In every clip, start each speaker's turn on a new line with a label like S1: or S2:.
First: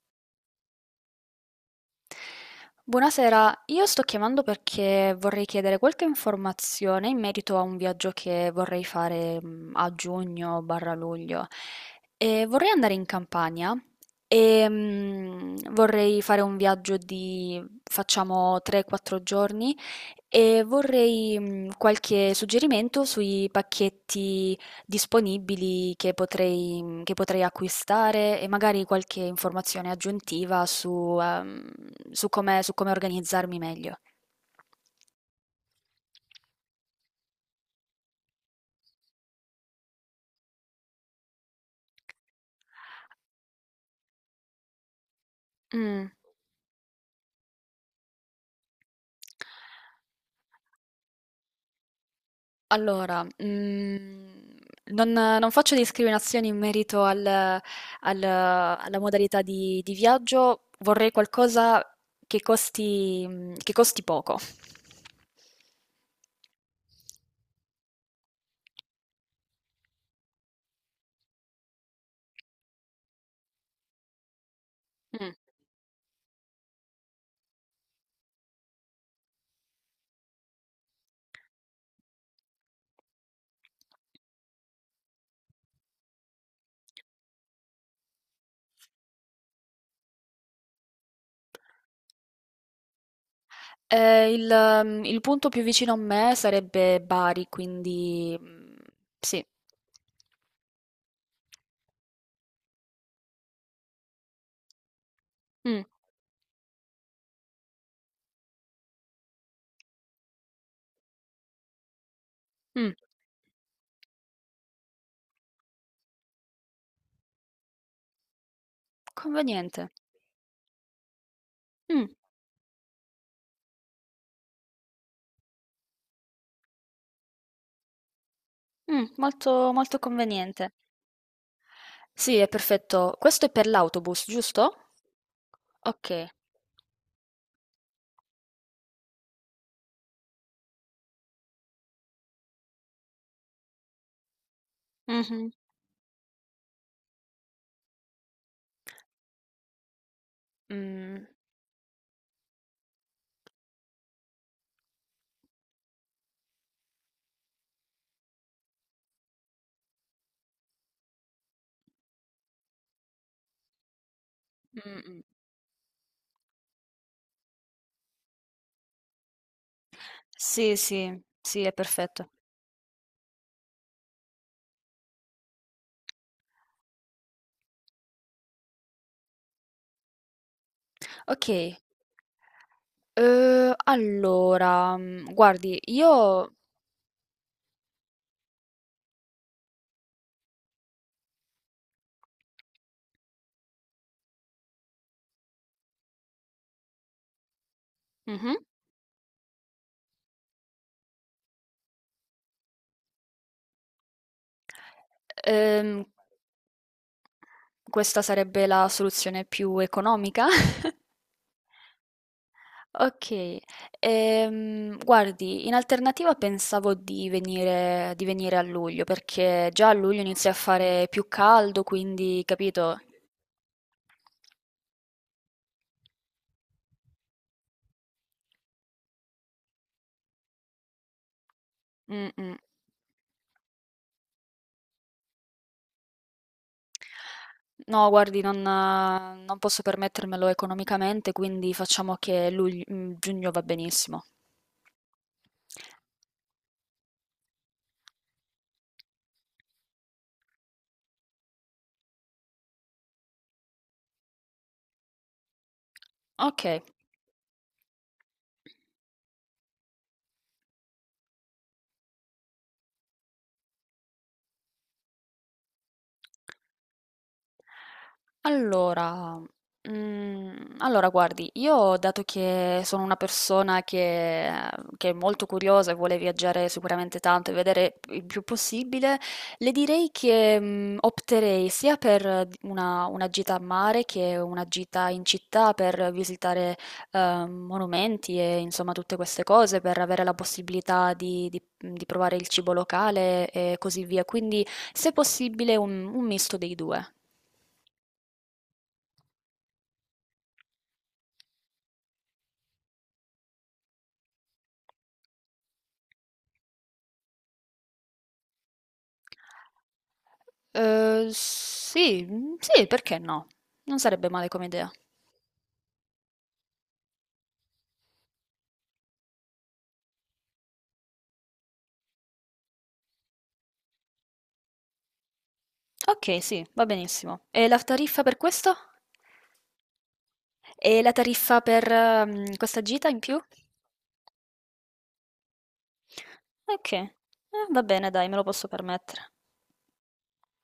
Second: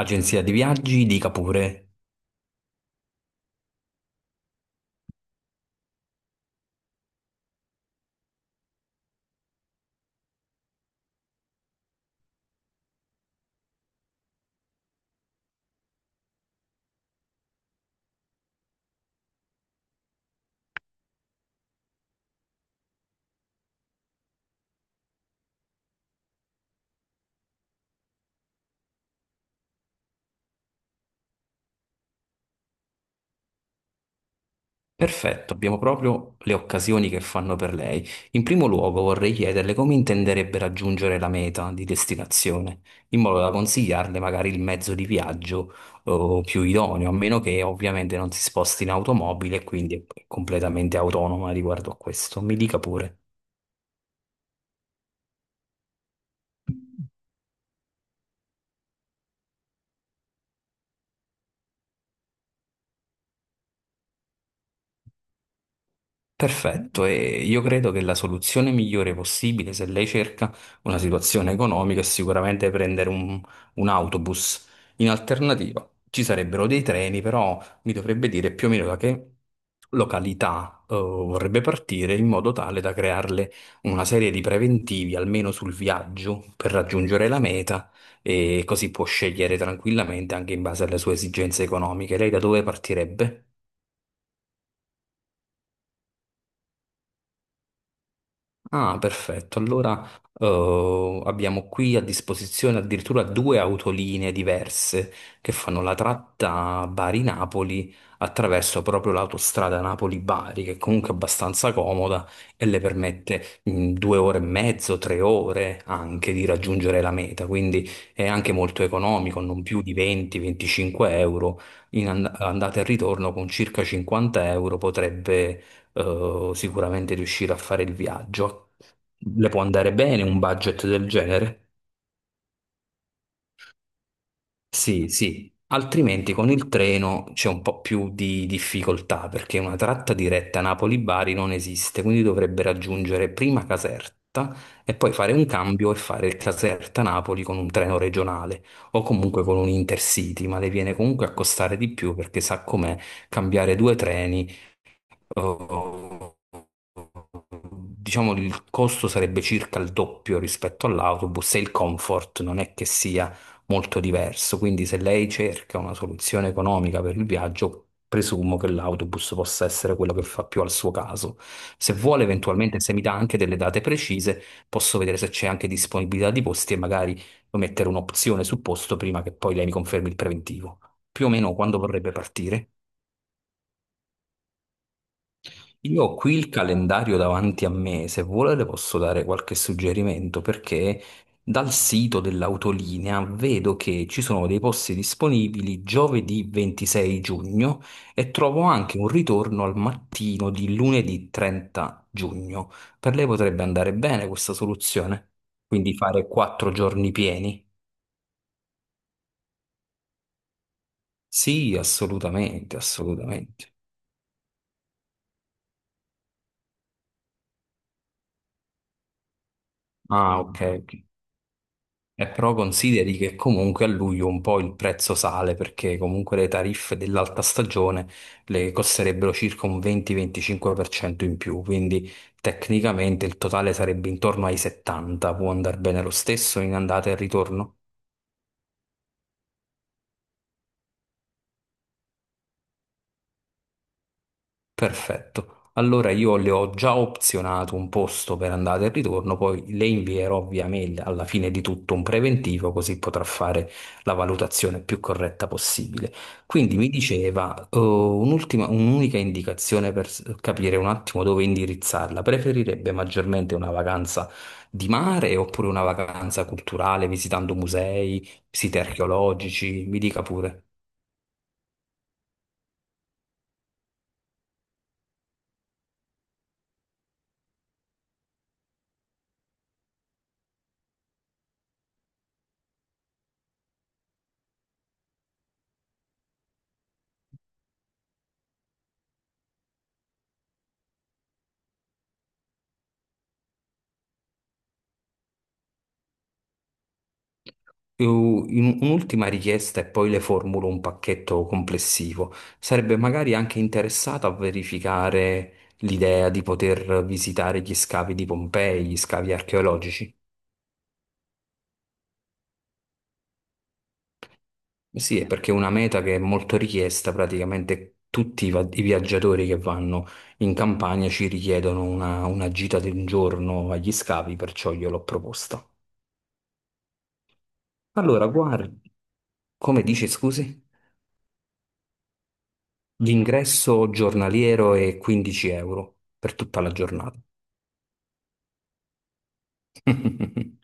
S1: Agenzia di viaggi, dica pure.
S2: Buonasera, io sto chiamando perché vorrei chiedere qualche informazione in merito a un viaggio che vorrei fare a giugno barra luglio. E vorrei andare in Campania e vorrei fare un viaggio di facciamo 3-4 giorni e vorrei qualche suggerimento sui pacchetti disponibili che potrei acquistare e magari qualche informazione aggiuntiva su come organizzarmi meglio.
S1: Perfetto, abbiamo proprio le occasioni che fanno per lei. In primo luogo vorrei chiederle come intenderebbe raggiungere la meta di destinazione, in modo da consigliarle magari il mezzo di viaggio
S2: Mm.
S1: più idoneo, a meno che ovviamente non si sposti in automobile e quindi è completamente autonoma riguardo a questo. Mi dica pure.
S2: Allora, non faccio discriminazioni in merito al al alla modalità di viaggio, vorrei qualcosa che costi poco.
S1: Perfetto, e io credo che la soluzione migliore possibile se lei cerca una situazione economica è sicuramente prendere un autobus. In
S2: Mh.
S1: alternativa ci sarebbero dei treni, però mi dovrebbe dire più o meno da che località vorrebbe partire in modo tale da crearle una serie di preventivi almeno sul viaggio per raggiungere la meta e così può scegliere tranquillamente anche in base alle sue esigenze economiche. Lei da dove partirebbe?
S2: Ehm, il il punto più vicino a me sarebbe Bari, quindi,
S1: Ah,
S2: sì.
S1: perfetto. Allora, abbiamo qui a disposizione addirittura due autolinee diverse che fanno
S2: Mh,
S1: la tratta Bari-Napoli attraverso proprio l'autostrada Napoli-Bari, che è comunque abbastanza comoda e le
S2: mh.
S1: permette in 2 ore e mezzo, 3 ore anche di raggiungere la meta. Quindi è anche molto economico, non più
S2: Conveniente.
S1: di 20-25 euro.
S2: Mh,
S1: In andata e ritorno con circa 50 euro potrebbe sicuramente riuscire a fare il viaggio. Le può
S2: molto
S1: andare
S2: molto
S1: bene un
S2: conveniente.
S1: budget del genere?
S2: Sì, è perfetto. Questo è per l'autobus, giusto?
S1: Sì, sì.
S2: Ok.
S1: Altrimenti con il treno c'è un po' più di difficoltà perché una tratta diretta Napoli-Bari non esiste, quindi dovrebbe raggiungere prima Caserta e poi fare un
S2: Mhm.
S1: cambio e fare il Caserta-Napoli con un treno regionale o comunque con un Intercity, ma le viene
S2: Mm,
S1: comunque a costare di più perché sa com'è cambiare due treni, eh, diciamo il costo sarebbe circa il doppio rispetto all'autobus e il comfort non è che sia molto diverso. Quindi se
S2: mm, mm.
S1: lei cerca una soluzione economica per il viaggio, presumo che l'autobus possa essere quello che fa più al
S2: Sì,
S1: suo
S2: sì,
S1: caso.
S2: sì, è
S1: Se vuole,
S2: perfetto.
S1: eventualmente, se mi dà anche delle date precise, posso vedere se c'è anche disponibilità di posti e magari mettere un'opzione sul posto prima che poi lei mi confermi il preventivo. Più o
S2: Ok,
S1: meno quando vorrebbe partire?
S2: allora, guardi,
S1: Io ho qui il
S2: io.
S1: calendario davanti a me, se vuole le posso dare qualche suggerimento perché dal sito dell'autolinea vedo che ci sono dei posti disponibili giovedì 26 giugno e
S2: Mhm.
S1: trovo anche un ritorno al mattino di lunedì 30 giugno. Per lei potrebbe andare bene questa soluzione? Quindi
S2: ehm,
S1: fare 4 giorni pieni?
S2: Questa sarebbe la soluzione più economica.
S1: Sì, assolutamente,
S2: Ok,
S1: assolutamente.
S2: guardi, in alternativa pensavo di venire a luglio, perché già a luglio
S1: Ah,
S2: inizia a
S1: ok. Ok.
S2: fare più caldo, quindi,
S1: Però
S2: capito?
S1: consideri che comunque a luglio un po' il prezzo sale perché comunque le tariffe dell'alta stagione le costerebbero circa un 20-25% in più, quindi
S2: Mm, mm.
S1: tecnicamente il totale sarebbe intorno ai 70, può andare bene lo stesso in andata e ritorno?
S2: No, guardi, non posso permettermelo economicamente, quindi facciamo che giugno va benissimo.
S1: Perfetto. Allora io le ho già opzionato un posto per andata e ritorno, poi le invierò via mail alla fine di tutto un preventivo così potrà fare la valutazione più corretta possibile.
S2: Ok.
S1: Quindi mi diceva, un'ultima, un'unica indicazione per capire un attimo dove indirizzarla. Preferirebbe maggiormente una vacanza di mare oppure una vacanza culturale visitando musei, siti
S2: Allora,
S1: archeologici? Mi dica pure.
S2: allora, guardi, io dato che sono una persona che è molto curiosa e vuole viaggiare sicuramente tanto e vedere il più possibile, le direi che, opterei sia per d una gita a mare che una gita in città per visitare, monumenti e insomma tutte queste cose, per avere la possibilità di provare il cibo locale e così via. Quindi, se possibile un misto dei 2.
S1: Un'ultima richiesta e poi le formulo un pacchetto complessivo. Sarebbe magari anche interessato a verificare l'idea di poter visitare gli scavi di Pompei, gli scavi archeologici?
S2: Sì, sì, perché no? Non sarebbe male come idea.
S1: Sì, è perché è una meta che è molto richiesta, praticamente tutti i viaggiatori che vanno in campagna ci richiedono una gita di un giorno agli scavi, perciò gliel'ho proposta.
S2: Ok, sì, va benissimo. E la tariffa
S1: Allora,
S2: per questo?
S1: guardi, come dici, scusi?
S2: E la tariffa per questa gita in più?
S1: L'ingresso giornaliero è 15 euro per tutta la
S2: Ok, eh,
S1: giornata.
S2: va bene, dai, me lo posso permettere.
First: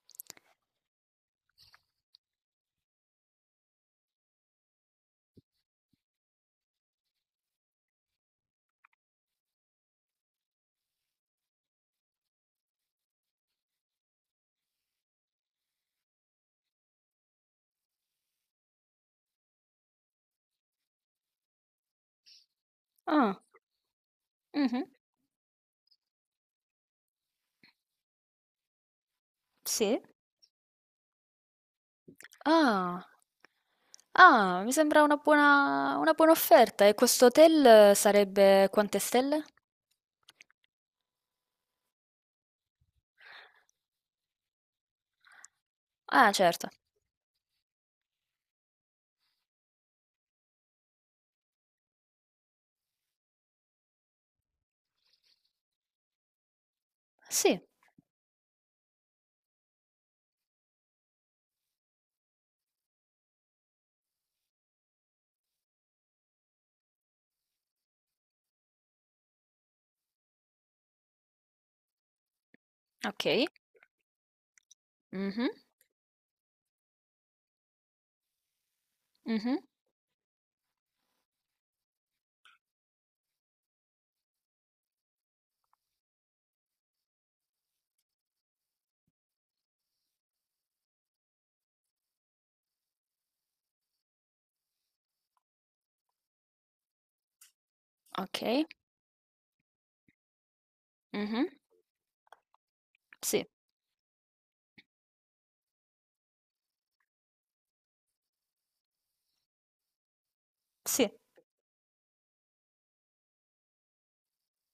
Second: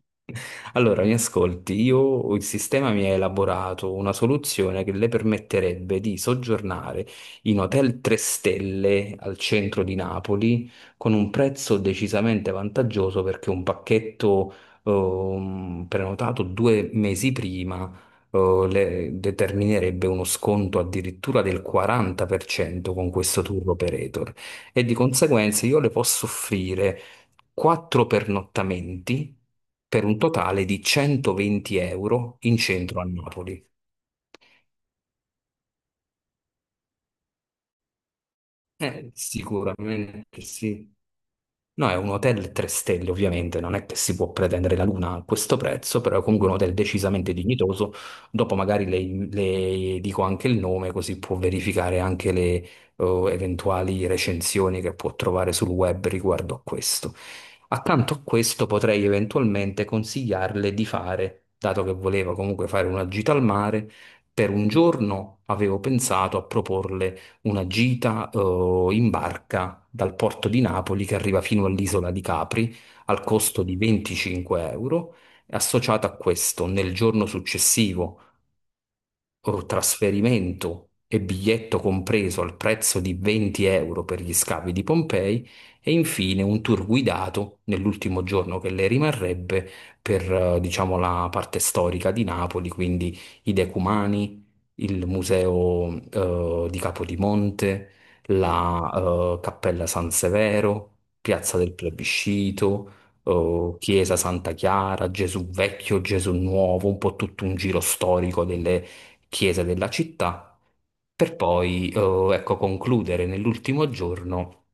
S1: Allora, mi ascolti, io il sistema mi ha elaborato una soluzione che le permetterebbe di soggiornare in hotel 3 stelle al centro di Napoli con un prezzo decisamente vantaggioso perché un pacchetto prenotato 2 mesi prima determinerebbe uno sconto addirittura del 40% con
S2: Ah,
S1: questo tour operator
S2: mhm,
S1: e di conseguenza io le posso offrire 4 pernottamenti
S2: sì.
S1: per un totale di 120 euro in centro a
S2: Ah,
S1: Napoli.
S2: ah, mi sembra una buona offerta. E questo hotel sarebbe quante stelle?
S1: Sicuramente sì. No, è un hotel 3 stelle, ovviamente, non è che si può pretendere la luna a questo prezzo, però è
S2: Ah,
S1: comunque un
S2: certo.
S1: hotel decisamente dignitoso. Dopo magari le dico anche il nome, così può verificare anche le eventuali recensioni che può trovare sul web riguardo a questo.
S2: Sì.
S1: Accanto a questo potrei eventualmente consigliarle di fare, dato che voleva comunque fare una gita al mare, per un giorno avevo pensato a proporle una gita in barca dal porto di Napoli che arriva fino all'isola di Capri al
S2: Ok.
S1: costo di 25 euro.
S2: Mhm,
S1: Associato a questo, nel giorno successivo
S2: mhm.
S1: o trasferimento e biglietto compreso al prezzo di 20 euro per gli scavi di Pompei e infine un tour guidato nell'ultimo giorno che le rimarrebbe per, diciamo, la parte storica di Napoli, quindi i Decumani, il museo, di Capodimonte,
S2: Ok.
S1: la, Cappella San Severo,
S2: Mhm.
S1: Piazza del Plebiscito,
S2: Sì,
S1: Chiesa Santa Chiara, Gesù Vecchio, Gesù Nuovo, un po' tutto un giro storico delle chiese della città,
S2: sì,
S1: per poi, ecco, concludere nell'ultimo giorno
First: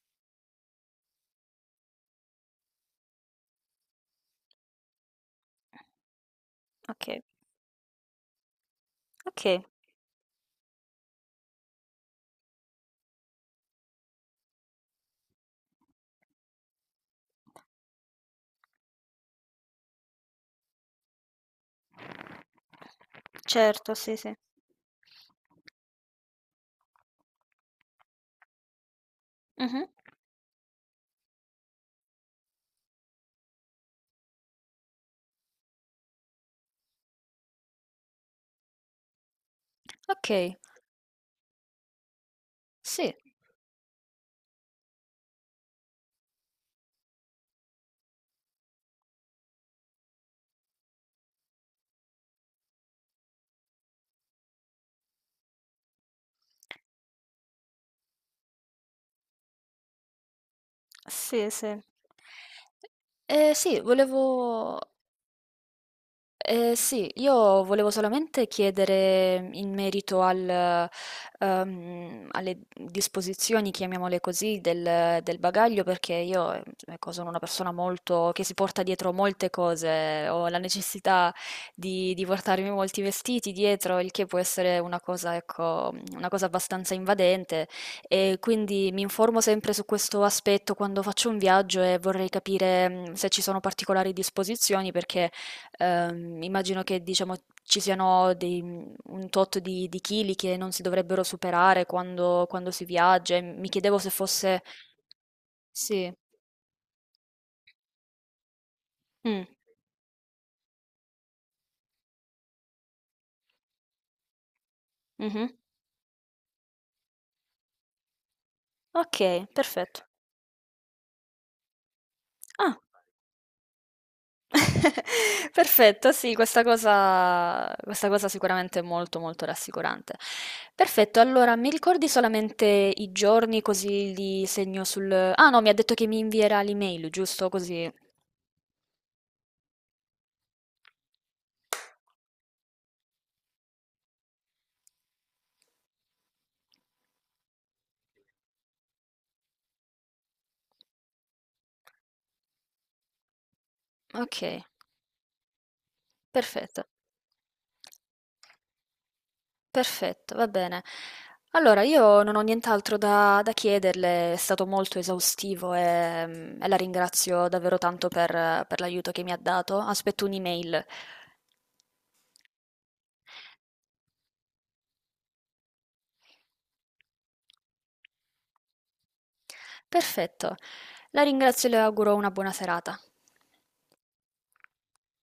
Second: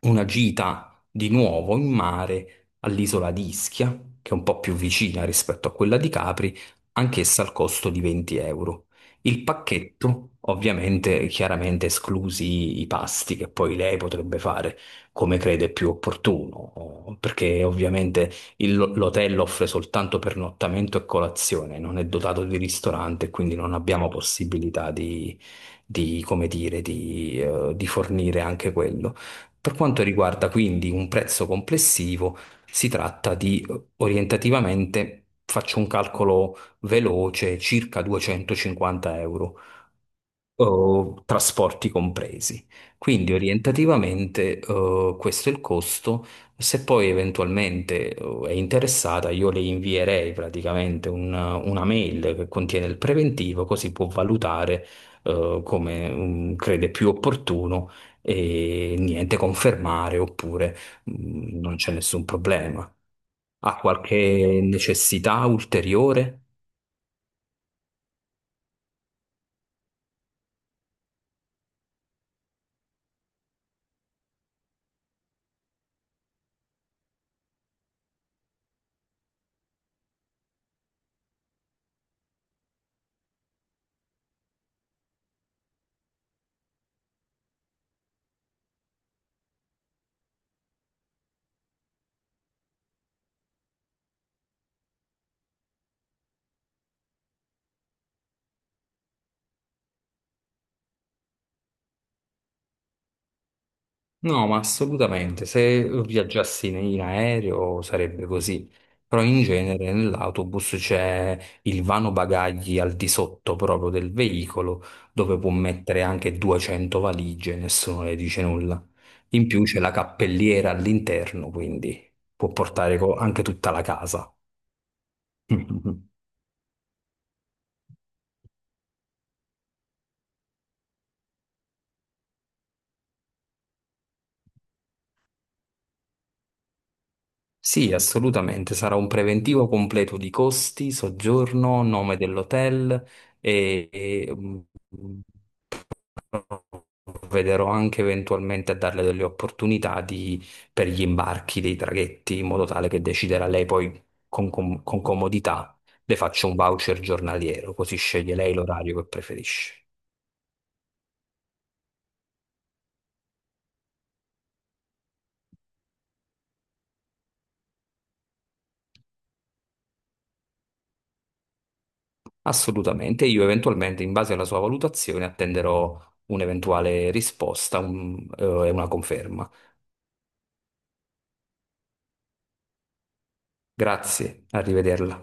S1: una gita di nuovo in mare all'isola di Ischia, che è un po' più vicina rispetto a quella di Capri,
S2: okay,
S1: anch'essa al costo di 20 euro. Il
S2: okay.
S1: pacchetto, ovviamente, chiaramente esclusi i pasti che poi lei potrebbe fare come crede più opportuno, perché ovviamente l'hotel offre soltanto pernottamento e colazione, non è dotato di ristorante, quindi non
S2: Certo,
S1: abbiamo
S2: sì, sì.
S1: possibilità come dire, di fornire anche quello. Per
S2: Mh-mh.
S1: quanto riguarda quindi un prezzo complessivo, si tratta di orientativamente, faccio un calcolo veloce, circa 250 euro
S2: Okay,
S1: o trasporti compresi.
S2: sì,
S1: Quindi orientativamente questo è il costo. Se poi eventualmente è interessata, io le invierei praticamente una mail che contiene il preventivo, così può valutare come crede più opportuno e niente, confermare oppure
S2: sì, sì.
S1: non c'è nessun problema. Ha
S2: Sì,
S1: qualche
S2: volevo
S1: necessità ulteriore?
S2: Sì, io volevo solamente chiedere in merito alle disposizioni, chiamiamole così, del bagaglio, perché io, ecco, sono una persona molto, che si porta dietro molte cose, ho la necessità di portarmi molti vestiti dietro, il che può essere una cosa, ecco, una cosa abbastanza invadente, e quindi mi informo sempre su questo aspetto quando faccio un viaggio e vorrei capire, se ci sono particolari disposizioni, perché. Immagino che diciamo, ci siano un tot di chili che non si dovrebbero superare quando si viaggia. E mi chiedevo se
S1: No, ma
S2: fosse.
S1: assolutamente. Se
S2: Sì.
S1: viaggiassi in aereo sarebbe così, però in
S2: Mm,
S1: genere nell'autobus c'è il vano bagagli al di sotto proprio del veicolo, dove
S2: mhm.
S1: può mettere anche 200 valigie, nessuno le dice nulla.
S2: Ok,
S1: In più c'è la
S2: perfetto.
S1: cappelliera all'interno, quindi può
S2: Ah,
S1: portare anche tutta la casa.
S2: perfetto, sì, questa cosa, sicuramente è molto molto rassicurante. Perfetto, allora mi ricordi solamente i giorni così li segno sul. Ah, no, mi ha detto che mi invierà l'email, giusto? Così.
S1: Sì, assolutamente, sarà un preventivo completo di costi, soggiorno, nome dell'hotel e, mm, provvederò anche eventualmente a darle delle opportunità per gli imbarchi dei traghetti, in modo tale che deciderà lei poi con,
S2: Ok,
S1: com- con comodità. Le faccio un
S2: perfetto.
S1: voucher giornaliero, così sceglie lei l'orario che preferisce.
S2: Perfetto, va bene. Allora, io non ho nient'altro da chiederle, è stato molto esaustivo e la ringrazio davvero tanto per l'aiuto che mi ha dato. Aspetto un'email.
S1: Assolutamente, io eventualmente, in base alla sua valutazione, attenderò un'eventuale risposta e una conferma.
S2: Perfetto, la ringrazio e le auguro una buona serata.
S1: Grazie, arrivederla.